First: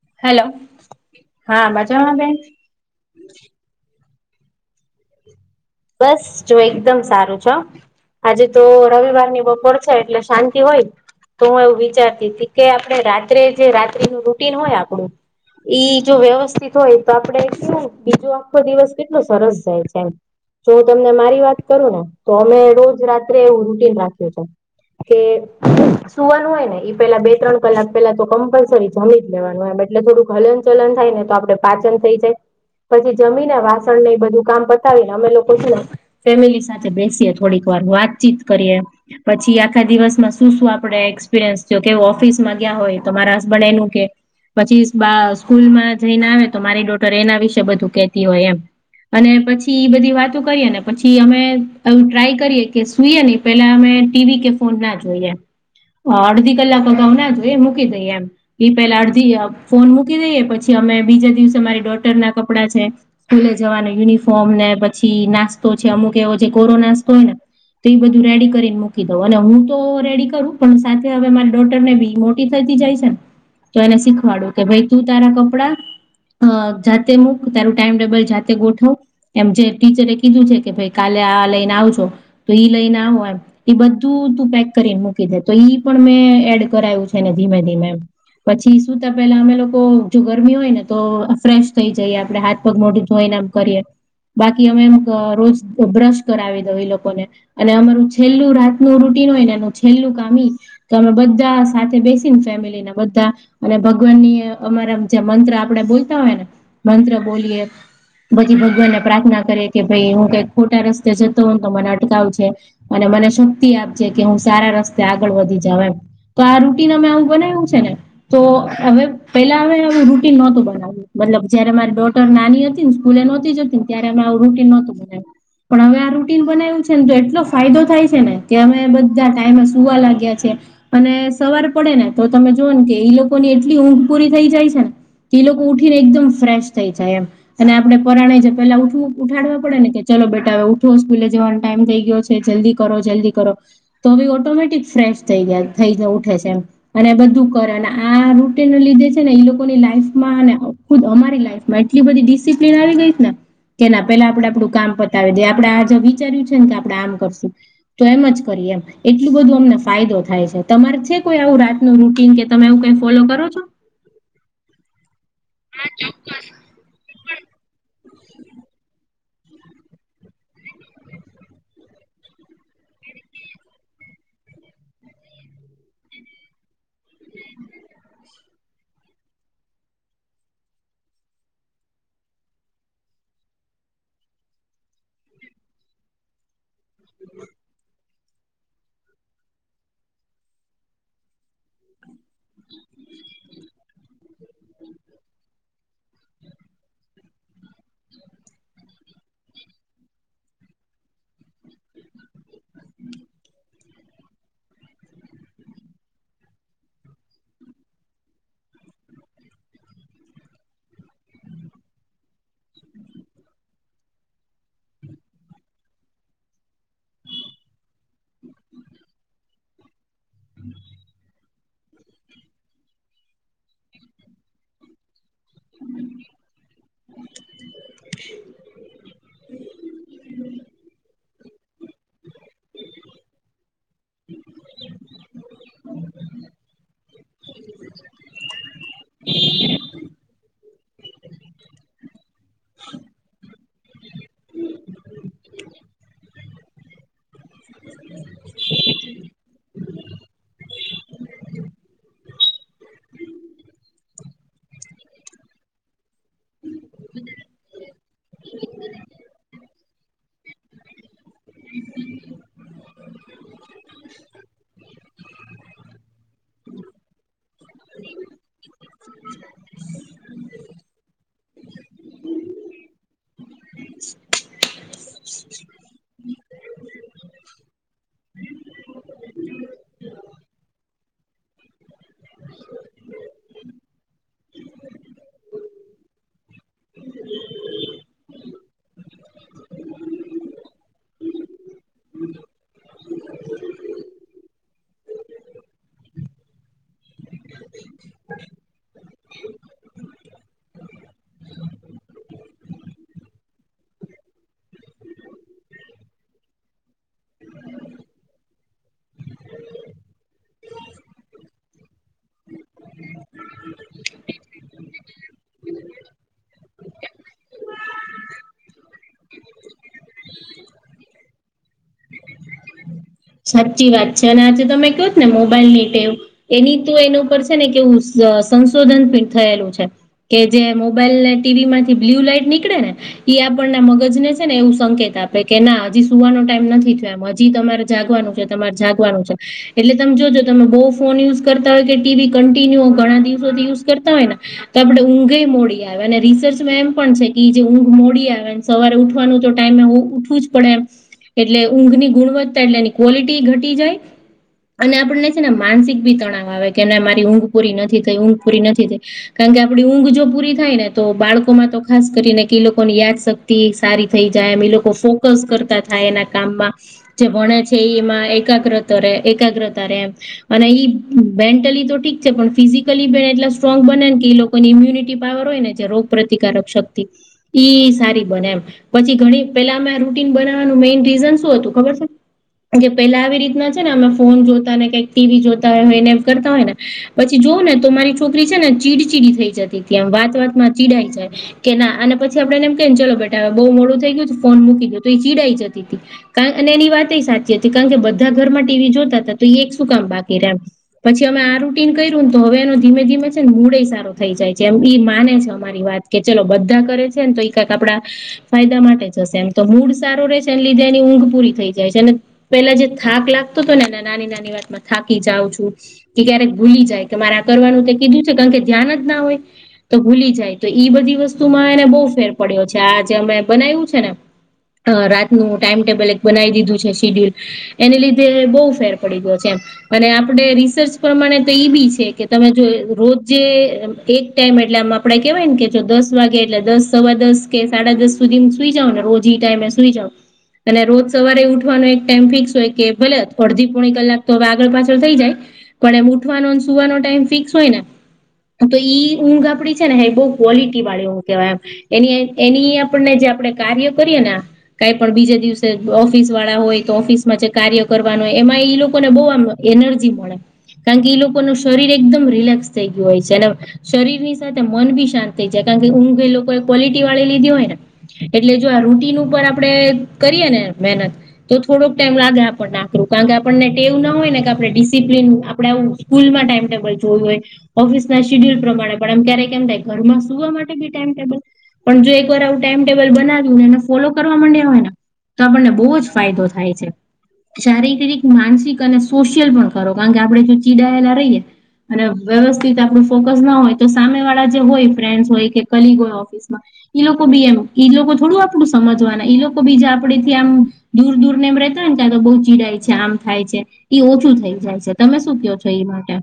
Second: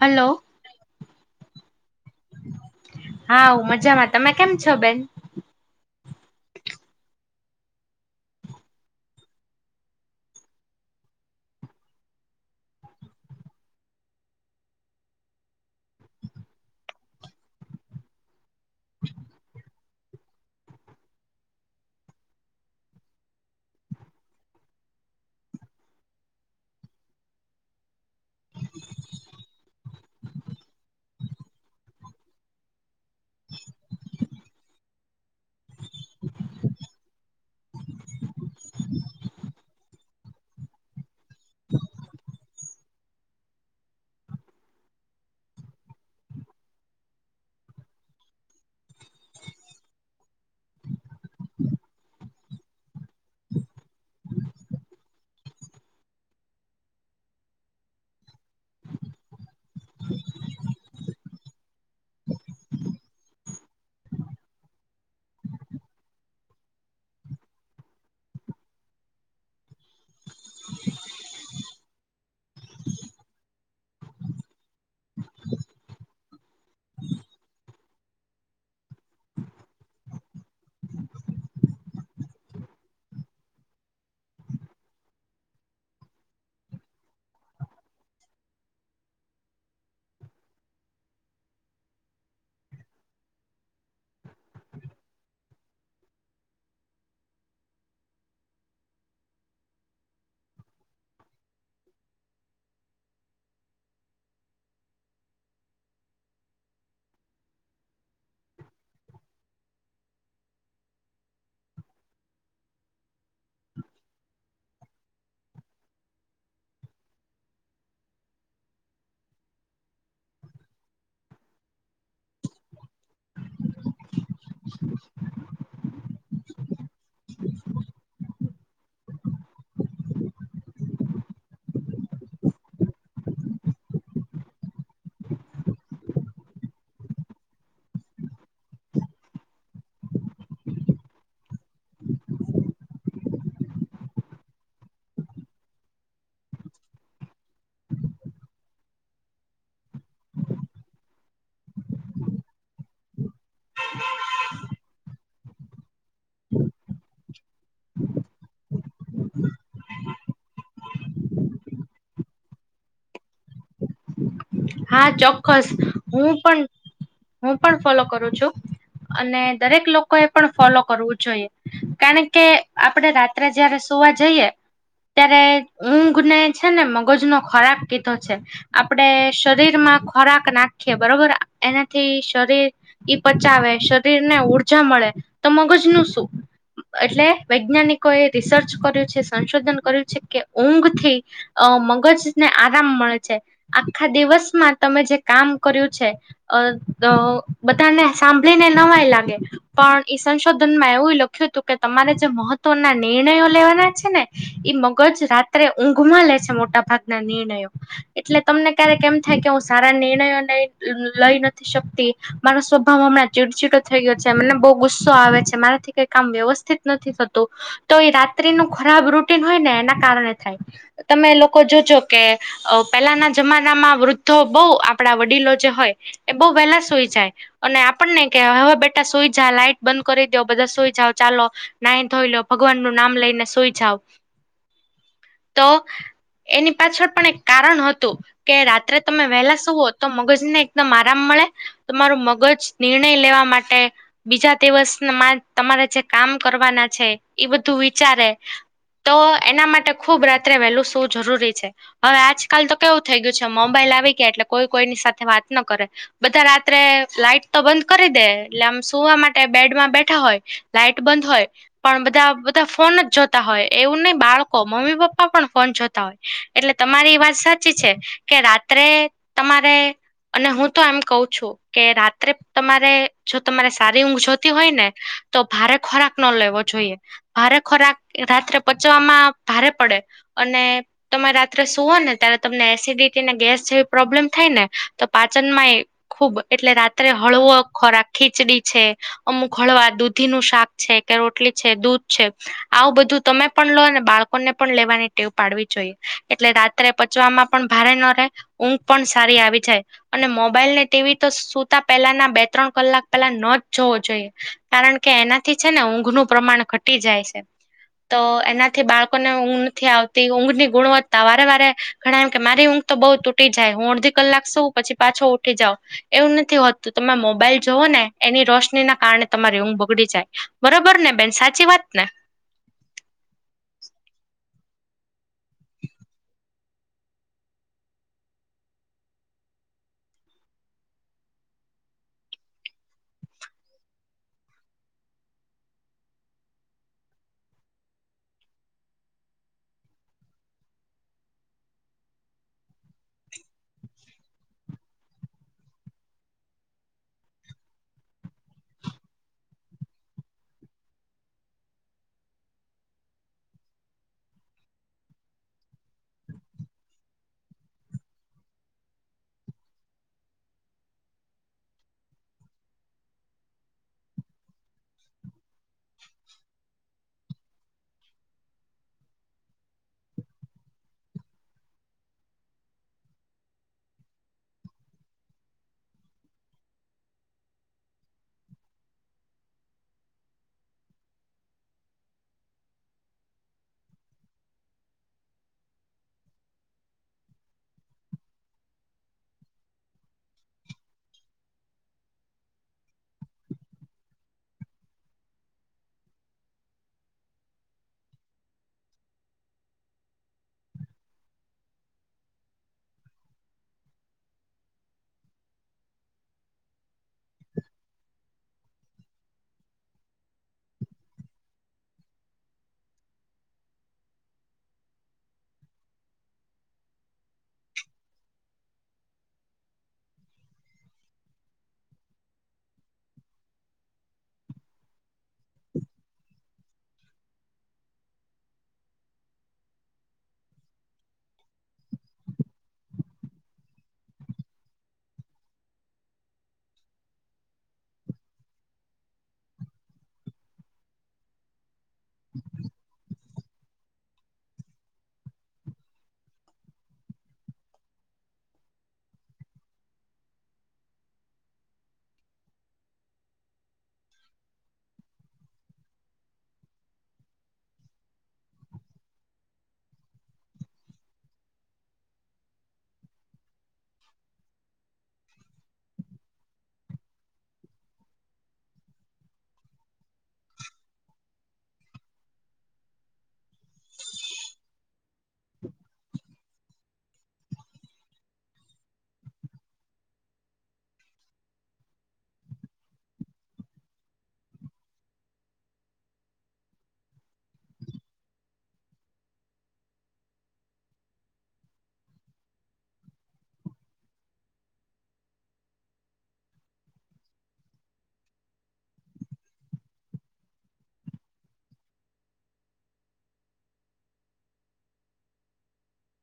Hello hello હા મજા માં બેન. હા હું મજામાં તમે કેમ છો બેન? બસ જો એકદમ સારું છે હા. આજે તો રવિવાર ની બપોર છે એટલે શાંતિ હોય. તો હું એવું વિચારતી હતી કે આપણે રાત્રે જે રાત્રિનું રૂટીન હોય આપણું ઈ જો વ્યવસ્થિત હોય તો આપડે કેવું બીજો આખો દિવસ કેટલો સરસ જાય છે એમ. જો તમને મારી વાત કરું ને તો અમે રોજ રાત્રે એવું રૂટીન રાખ્યું છે કે સુવાનું હોય ને ઈ પેલા બે ત્રણ કલાક પેલા તો કમ્પલસરી જમી જ લેવાનું એમ એટલે એટલે થોડુંક હલન ચલન થાય ને તો આપડે પાચન થઈ જાય પછી જમીને વાસણ ને એ બધું કામ પતાવીને અમે લોકો છે ને ફેમિલી સાથે બેસીએ થોડીક વાર વાતચીત કરીએ. પછી આખા દિવસમાં શું શું આપડે એક્સપિરિયન્સ જો કે ઓફિસમાં ગયા હોય તો મારા હસબન્ડ એનું કેય પછી બા સ્કૂલમાં જઈને આવે તો મારી ડોટર એના વિશે બધું કેતી હોય એમ. અને પછી પછી બધી વાતો કરીએ ને પછી અમે ટ્રાય કરીએ કે સુઈએ ને પેલા અમે ટીવી કે ફોન ના જોઈએ અડધી કલાક અગાઉ ના જોઈએ મૂકી દઈએ એમ. ઈ પેલા અડધી ફોન મૂકી દઈએ પછી અમે બીજા દિવસે મારી ડોટર ના કપડાં છે સ્કૂલે જવાનો યુનિફોર્મ ને પછી નાસ્તો છે અમુક એવો જે કોરો નાસ્તો હોય ને તો એ બધું રેડી કરીને મૂકી દઉં અને હું તો રેડી કરું પણ સાથે હવે મારા ડોટર ને બી મુ થતી જાય છે ને તો એને શીખવાડું કે ભઈ તું તારા કપડા અ જાતે મૂક તું તારું ટાઈમ ટેબલ જાતે ગોઠવ એમ જે ટીચરે કીધું છે કે ભાઈ કાલે આ લઈને આવજો તો ઈ લઈને આવો એમ. ઈ બધું તું પેક કરીને મૂકી દે તો ઈ પણ મેં એડ કરાયું છે એને ધીમે ધીમે પછી સુતા પેલા અમે લોકો જો ગરમી હોય ને તો ફ્રેશ થઈ જઈએ આપડે હાથ પગ, મોઢું ધોઈ ને એમ કરીએ. બાકી અમે એમ રોજ બ્રશ કરાવી દઉ ઈ લોકોને. અને અમારું છેલ્લું રાતનું રૂટિન હોય ને એનું છેલ્લું કામ કે અમે બધા સાથે બેસીને ફેમિલી એ બધા અને ભગવાન ની અમારા જે મંત્ર આપડે બોલતા હોય ને મંત્ર બોલીએ બધી ભગવાન પ્રાર્થના કરે કે ભઈ હું કઈક ખોટા રસ્તે જતી હોવ ને તો મને અટકાવ જો. અને મને શક્તિ આપજે કે હું સારા રસ્તે આગળ વધી જાઉ એમ. તો આ રૂટીન અમે આવું બનાવ્યું છે ને તો હવે પેલા હવે આવું રૂટીન નોતું બનાયવુ. મતલબ જયારે મારી ડોટર નાની હતી ને સ્કૂલ નોતી જતી ત્યારે અમે આવું રૂટીન તું પણ હવે આ બનાયું છે ને તો એટલો ફાયદો થાય છે ને કે અમે બધા ટાઈમે સુવા લાગ્યા છે. અને સવાર પડે ને તો તમે જુઓ ને કે ઈ લોકો ની એટલી ઊંઘ પૂરી થઈ જાય છે ને તો ઈ લોકો ઉઠીને એકદમ ફ્રેશ થઈ જાય એમ અને આપણે પરરાણે જ પેલા ઉઠવું ઉઠાડવા પડે ને કે ચલો બેટા હવે ઉઠો સ્કૂલે જવાનો ટાઈમ થઈ ગયો છે જલ્દી કરો, જલ્દી કરો. તો ઈ ઓટોમેટિક ફ્રેશ થઈ ગયા થઈ ઉઠે છે એમ અને બધું કરે અને આ રૂટીન લીધે છે ને ઈ લોકોની લાઈફમાં ખુદ અમારી લાઈફમાં એટલી બધી ડિસિપ્લિન આવી ગઈ ને કે પેલા આપડે આપડું કામ પતાવી દે આપડે આજ વિચાર્યું છે ને કે આપડે આમ કરશું. તો એમ જ કરીએ એમ એટલું બધું અમને ફાયદો થાય છે તમારે છે કોઈ આવું રા રાત નું રૂટીન કે તમે એવું કઈ ફોલો કરો છો. હા ચોક્કસ હું પણ હું પણ ફોલો કરું છું. અને દરેક લોકો એ પણ ફોલો કરવું જોઈએ. કારણ કે આપડે રાત્રે જયારે સુવા જઈએ તયારે ઊંઘને છે ને મગજ નો ખોરાક કીધો છે આપડે શરીર માં ખોરાક નાખી બરોબર એનાથી શરીર ઈ પચાવે શરીર ને ઉર્જા મળે તો મગજ ન શું. એટલે વૈજ્ઞાનિકો એ રિસર્ચ કર્યું છે સંશોધન કર્યું છે કે ઊંઘ થી અ મગજ ને આરામ મળે છે. આખા દિવસમાં તમે જે કામ કર્યું છે. અ દ બધાને સાંભળીને નવાય લાગે. પણ ઈ સંશોધન માં એવું લખ્યું હતું કે તમારે જે મહત્વના નિર્ણયો લેવાના છે ને. ઈ મગજ રાત્રે ઊંઘમાં લે છે મોટા ભાગના નિર્ણયો એટલે તમને ક્યારે કેમ થાય કે હું સારા નિર્ણયોને લઈ નથી શકતી. મારો સ્વભાવ હમણાં ચીડચીડો થઈ ગયો છે મને બહુ ગુસ્સો આવે છે મારાથી કઈ કામ વ્યવસ્થિત નથી થતું તો એ રાત્ર્રી નું ખરાબ રૂટીન હોય ને એના કારણે થાય. તમે લોકો જોજો કે અ પહેલાના જમાનામાં વૃદ્ધો બહુ આપણા વડીલો જે હોય એ બહુ વહેલા સોઈ જાય. અને આપણને કે હવે બેટા સોઈ જા લાઈટ બંધ કરી દો બધા સઈ જા. ચાલો નાહી ધોઈ લો ભગવાન નું નામ લઈને સોઈ જાવ. હમ [inaudible] તો એની પાછળ પણ એક કારણ હતું. કે રાત્રે તમે વહેલા સુવો તો મગજ ને એકદમ આરામ મળે. તમારું મગજ નિર્ણય લેવા માટે. બીજા દિવસમાં તમારે જે કામ કરવાના છે. એ બધું વિચારે તો એના માટે. ખુબ રાત્રે વહેલું શું જરૂરી છે હવે આજકાલ તો કેવું થઈ ગયું છે મોબાઈલ આવી ગયા એટલે કોઈ કોઈની સાથે વાત ના કરે બધા રાત્રે લાઈટ તો બંધ કરી દે એટલે આમ સુવા માટે બેડમાં બેઠા હોય. લાઈટ બંધ હોય પણ બધા બધા ફોન જ. તા હોય એવું નહી બાળકો મમ્મી પપ્પા પણ ફોન જોતા હોય એટલે તમારી વાત સાચ ચી છે કે રાત્રે તમારે અને હું તો આમ કઉ છું. કે રાત્રે તમારે જો તમારે સારી ઊંઘ જોતી હોય ને તો ભારત ખોરાક ન લેવો જોઈએ ભારે ખોરાક રાત્રે પચવામાં ભારે પડે અને તમે રાત્રે સુૂઓ ને ત્યારે તમને એસિડિટીને ગેસ જેવી પ્રોબ્લેમ થાય ને તો પાચન માં ખુબ એટલે રાત્રે હળવો ખોરાક ખીચડી છે. અમુક હળવા દૂધી નું શાક છે કે રોટલી છે દૂધ છે. આવું બધું તમે પણ લોને બાળકોને પણ લેવાની ટેવ પાડવી જોઈએ એટલે રાત્રે પછી ચમાં પણ ભારે ન રહે ઊંઘ પણ સારી આવી જાય. અને મોબાઈલ ને ટીવી તો સુતા પહેલાના બે ત્રણ કલાક પહેલા ન જ જોવો જોઈએ. કારણ કે એનાથી છે ને ઊંઘનું પ્રમાણ ઘટી જાય છે. તો એનાથી બાળકોને ઊંઘ નથી આવતી ઊંઘ ની ગુણવત્તા વારે વારે ઘણા એમ કે મારી ઊંઘ તો બઉુ તૂટી જાય હું અડધી કલાક સૌ પછી પાછો ઉઠી જાઉ. એવું નથી હોતું તમે મોબાઈલ જવો ને એની રોશની ના કારણે તમારી ઊંઘ બગડી જાય. બરાબર ને બેન સાચી વાત ને. સાચી વાત છે અને આજે તમે કહો ને મોબાઈલ ની ટેવ એની તો એના ઉપર છે ને કેવું સંશોધન બી થયેલું છે. કે જે મોબાઈલ ને ટીવી માંથી બ્લ્યુ લાઈટ નીકળે ને ઈ આપણને મગજ ને છે ને એવું સંકેત આપે કે ના હજી સુવાનો ટાઈમ નથી થયો એમ હજી તમારે જાગવાનું છે તમારે જાગવાનું છે. એટલે તમે જોજો તમે બહુ ફોન યુઝ કરતા હોય કે ટીવી કન્ટિન્યુ ઘણા દિવસોથી યુઝ કરતા હોય ને તો આપડે ઊંઘે મોડી આવે અને રિસર્ચમાં એમ પણ છે કે જે ઊંઘ મોડી આવે સવારે ઉઠવાનું તો ટાઈમે ઉઠવું જ પડે એમ એટલે ઊંઘની ગુણવત્તા તા એટલે એની ક્વોલિટી ઘટી જાય. અને આપણને છે ને માનસિક ભી તણાવ આવે કે મારી ઊંઘ પૂરી નથી થઈ ઊંઘ પૂરી નથી થઈ કારણ કે આપડી ઊંઘ જો પૂરી થાય ને તો બાળકોમાં તો ખાસ કરીને કે લોકો ને યાદ શક્ સારી થઈ જાય એમ એ લોકો ફોકસ કરતા થાય એના કામમાં જે ભણે છે એ એમાં એકાગ્રતા ર એકાગ્રતા રે અને ઈ મેન્ટલી તો ઠીક છે પણ ફિઝિકલી એટલા સ્ટ્રોંગ બને કે લોકો કોની ઈમ્યુનિટી પાવર હોય ને જે રોગ પ્ર્રતિકારક શક્તિ ઈ સારી બને એમ પછી ઘણી પેલા અમે રૂટીન બનાવવાનું મેઈન રીઝન શું હતું ખબર છે કે પેલા આવી રીતના છે ને અમે ફોન જોતા ને કઈક ટીવી જોતા હોય હોય એને એ કરતા હોય ને પછી જોવ ને તો મારી છોકરી છે ને ચીડચીડી થઈ જતી ત્યા વાત વાતમાં ચીડાઈ જાય કે ના અને પછી આપડેને એમ કને ચલો બેટા બહુ મોડું થઈ ગયુંું ફોન મૂકી દય તો એ ચીડાઈ જતી હતી અને એની વાત એ સાચી હતી કારણ કે બધા ઘરમાં ટીવી જોતા હતા તો એ એક શું કામ બાકી રહમ પછી અમે આ રૂટીિન કર્યું ને તો હવે એનો ધીમે ધીમે છે ને મૂળે સારો થઈ જાય છે એમ માને છે અમારી વાત કે ચલો બધા કરે છે ને તો કક આપડા ફાયદા માટે જશે એમ તો હૂડ સારો રહેશે એ લીધે એની ઊંઘ પૂરી થઈ જાય છે પેલા જે થાક લાગતો હતો ને એ નાની નાની વાતમાં થાકી જાઉં છું કે ક્યારેક ભૂલી જાય કે મારે આ કરવાનું તે કીધું છે કારણ કે ધ્યાન જ ના હોય તો ભૂલી જાય તો બધી વસ્તુ માં એને બહુ ફેર પડ્યો છે આજે અમે બનાવ્યું છે ને અ રાતનું ટાઈમટેબલ એક બનાવી દીધું છે શીડ્યુલ એને લીધે બહુ ફેર પડી ગયો છે એમ અને આપડ રિસર્ચ પ્રમાણે તો એ બી છે કે તમે જો રોજ એક ટાઈમ એટલે આમ આપડે કેવાય ને કે દસ વાગે એટલે દસ સવા દસ કે સાડા દસ સુ સુઈ જાવ ને રોજ ટાઈમે સુઈ જ અને રોજ સવારે ઉ એક ટાઈમ ફિક્સ હોય કે ભલે અડધી પોણી કલાક તો હવે આગળ પાછળ થઈ જાય પણ એમ ઉઠવાનો સુવાનો ટાઈમ ફિક્સ હોય ને તો ઈ ઊંઘ આપડી છે ને બહુ ક્વોલિટી વાળી એું કહેવાય એમ એની એની આપણને જે આપડણે કાર્ય કરીય ને કઈ પણ બીજે દિવસે ઓફિસ વાળા હોય તો ઓફિસ માં જે કાર્ય કરવાનું હોય એમાં ઈ લોકોને બહમ એનર્જી મળે કારણ કે ઈ લોકો ન શરીર એકદમ રિલેક્સ થઈ ગયું હોય છે અને શરીર ની સાથે મન બી શાંત થઈ જાય કારણ કે ઊંઘ એ લોકોએ ક્વોલિટી વાળી લીધી હોય ને એટલે જો આ રૂટીન ઉપર આપડણે કરીએ ને મહેનત તો થોડોક ટાઈમ લાગે આપને આખરું કારણ કે આપણને એવું ના હોય ને કે આપણે ડિસિપ્લન આપણેે આવું સ્કૂલમાં ટાઈમ ટેબલ જોયું હોય ઓફિસ ના શિડ્યુલ પ્રમાણે પણ એમ ક્યારેક કેમ થાય ઘરમાં સુવા માટે બી ટાઈમ ટેબલ પણ જો એક વાર આવું ટાઈમ ટેબલ બનાવ્યુંને એને ફોલો કરવા માંડ્યા હોય ને તો આપણને બહુ જ ફાયદો થાય છે શારીરિક માનસિક અને સોશિયલ પણ ખરો કારણ કે આપડણે જો ચીડાયેલા રહીયએ અને વ્યવસ્થિત આપડું ફોકસ ના હોય તો સામે વાળા જે હોય ફ્રેન્ડસ હોય કે કલીગો હોય ઓફસમાં ઈ લોકો બી એમ ઈ લોકો થોડું આપડું સમજવાના ઈ લોકો બીજ આપડે થી આમ દૂર દૂર ને રતો ને કતો તો બહુ ચીડા છે આમ ખાય છે ઓછું થઈ જાય છે તમે શું કહો છો એ માટે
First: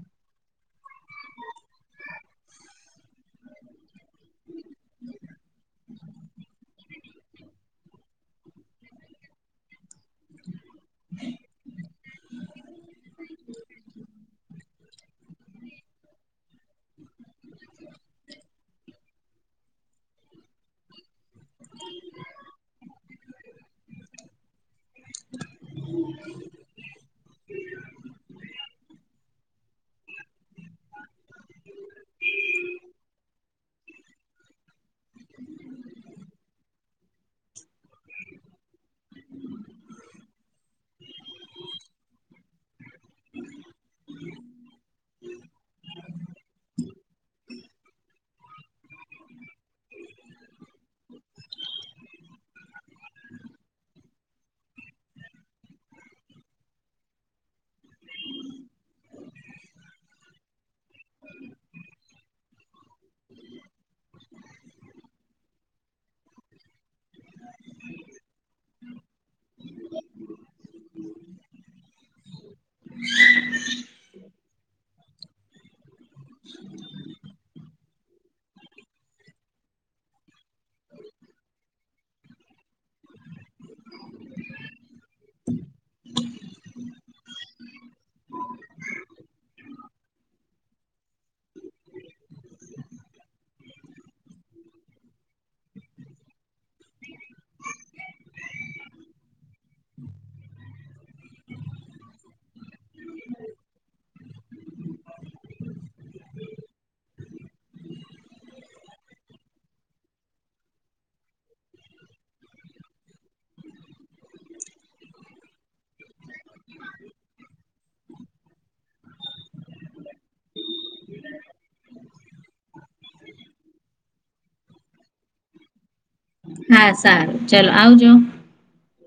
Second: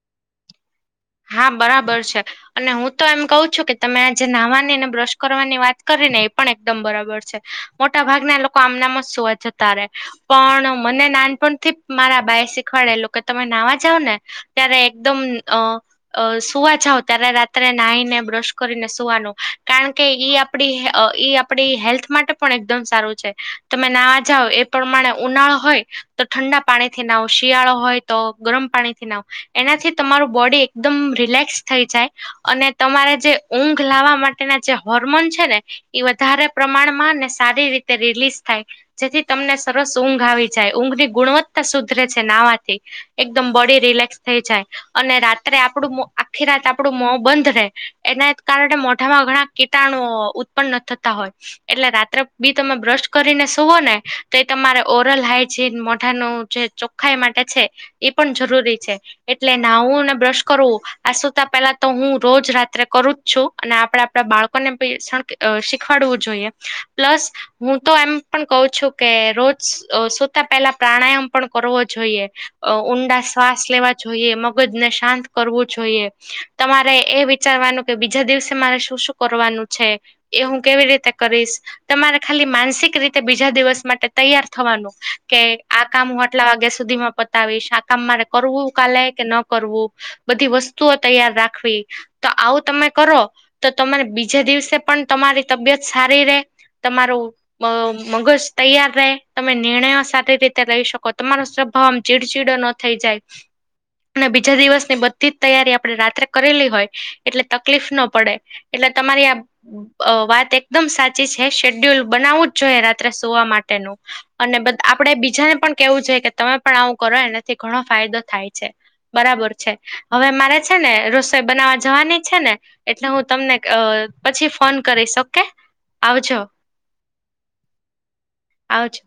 હા બરાબર છે અને હું તો એમ કહું છું કે તમે આજે નાહવાની ને બ્રશ કરવાની વાત કરીને એ પણ એકદમ બરાબર છે મોટા ભાગના લોકો આમનામાં સવા જતા રહે પણ મને નાનપણથી મારા બાાય શીખવાડે એ લોકો તમે નાવા જાાવ ને ત્યારે એકદમ અ અ સુવા જાવ ત્યારે રાત્રે નાહીને બ્રશ કરીને સુવાનું કારણ કે ઈ આપ આપડી હેલ્થ માટે પણ એકદમ સારું છે તમે નાવા જાઓ એ પ્રમાણે ઉનાળો હોય તો ઠંડા પાણી થી ના શિયાળો હોય તો ગરમ પાણીથી નાવ એનાથી તમારું બોડી એકદમ રિલેક્સ થઈ જાય અને તમારે જે ઊંઘ લાવવા માટેના જે હોર્મોન છે ને વધારે પ્રમાણમાં ને સારી રીતે રિલીઝ થાય જેથી તમને સરસ ઊંઘ આવી જાય ઊંઘની ગુણવત્તા સુધરે છે નાવાથી એકદમ બોડી રિલેક્સ થઈ જાય અને રા અરે આપણું આખી રાત આપણું મો બંધ રહે એના કારણે મોઢામાં ઘણા કીટાણુ પણ ન થતા હોય એટલે રાત્રે બી તમે બ્રશ કરીને સૂવો ને તો એ તમારે ઓરલ હાઈજીન મોઢાનું જે ખાઈ માટે છે એ પણ જરૂરી છે એટલે નાવું અને બ્રશ કરવું આ સુતા પેલા તો હું રોજ રાત્રે કરું જ છું અને આપડે આપણા બાળકોને ભી શણ અ શીખવાડવું જોઈએ પ્લસ હું તો એમ પણ ક છું કે રોજ સુતા પહેલા પ્રાણાયામ પણ કરવો જોઈએ ઊંડા શ્વાસ લેવા જોઈએ મગજને શાંત કરવું જોઈએ તમારે એ વિચારવાનું કે બીજા દિવસે મારે શું શું કરવાનું છે એ હું કેવી રીતે કરીશ તમારે ખાલી માનસિક રીતે બીજા દિવસ માટે તૈયાર થવાનું કે આ કામ હું આટલા વાગ્યા સુધીમાં પતાવીશ આ કામ મારે કરવું કાલે કે ન કરવું બધી વસ્તુઓ તૈયાર રાખવી તો આવું તમે કરો તો તમારે બીજે દિવસે પણ તમારી તબિયત સારી રે તમારો મગજ તૈયાર રહે તમે નિર્ણયો સારી રીતે રહી શકો તમારો સ્વભાવ આમ ચીડચીડો ન થઈ જાય અને બીજા દિવસ ની બ તૈયારી આપડે રાત્રે કરેલી હોય એટલે તકલીફ ના પડે એટલે તમારી આ વાત એકદમ સાચી છે શેડ્યુલ બનાવવું જ જોઈએ રાત્રે સુવા માટેનું અને બધ આપડે બીજાને પણ કેવું જોઈ કે તમે પણ આવું કરો એનાથી ઘણો ફાયદો થાય છે બરાબર છે હવે મારે છે ને રસોઈ બનાવવા જવાની છે ને એટલે હું તમને પછી ફોન કરીશ ઓકે આવજો હા સારું ચલો આવજો આવજો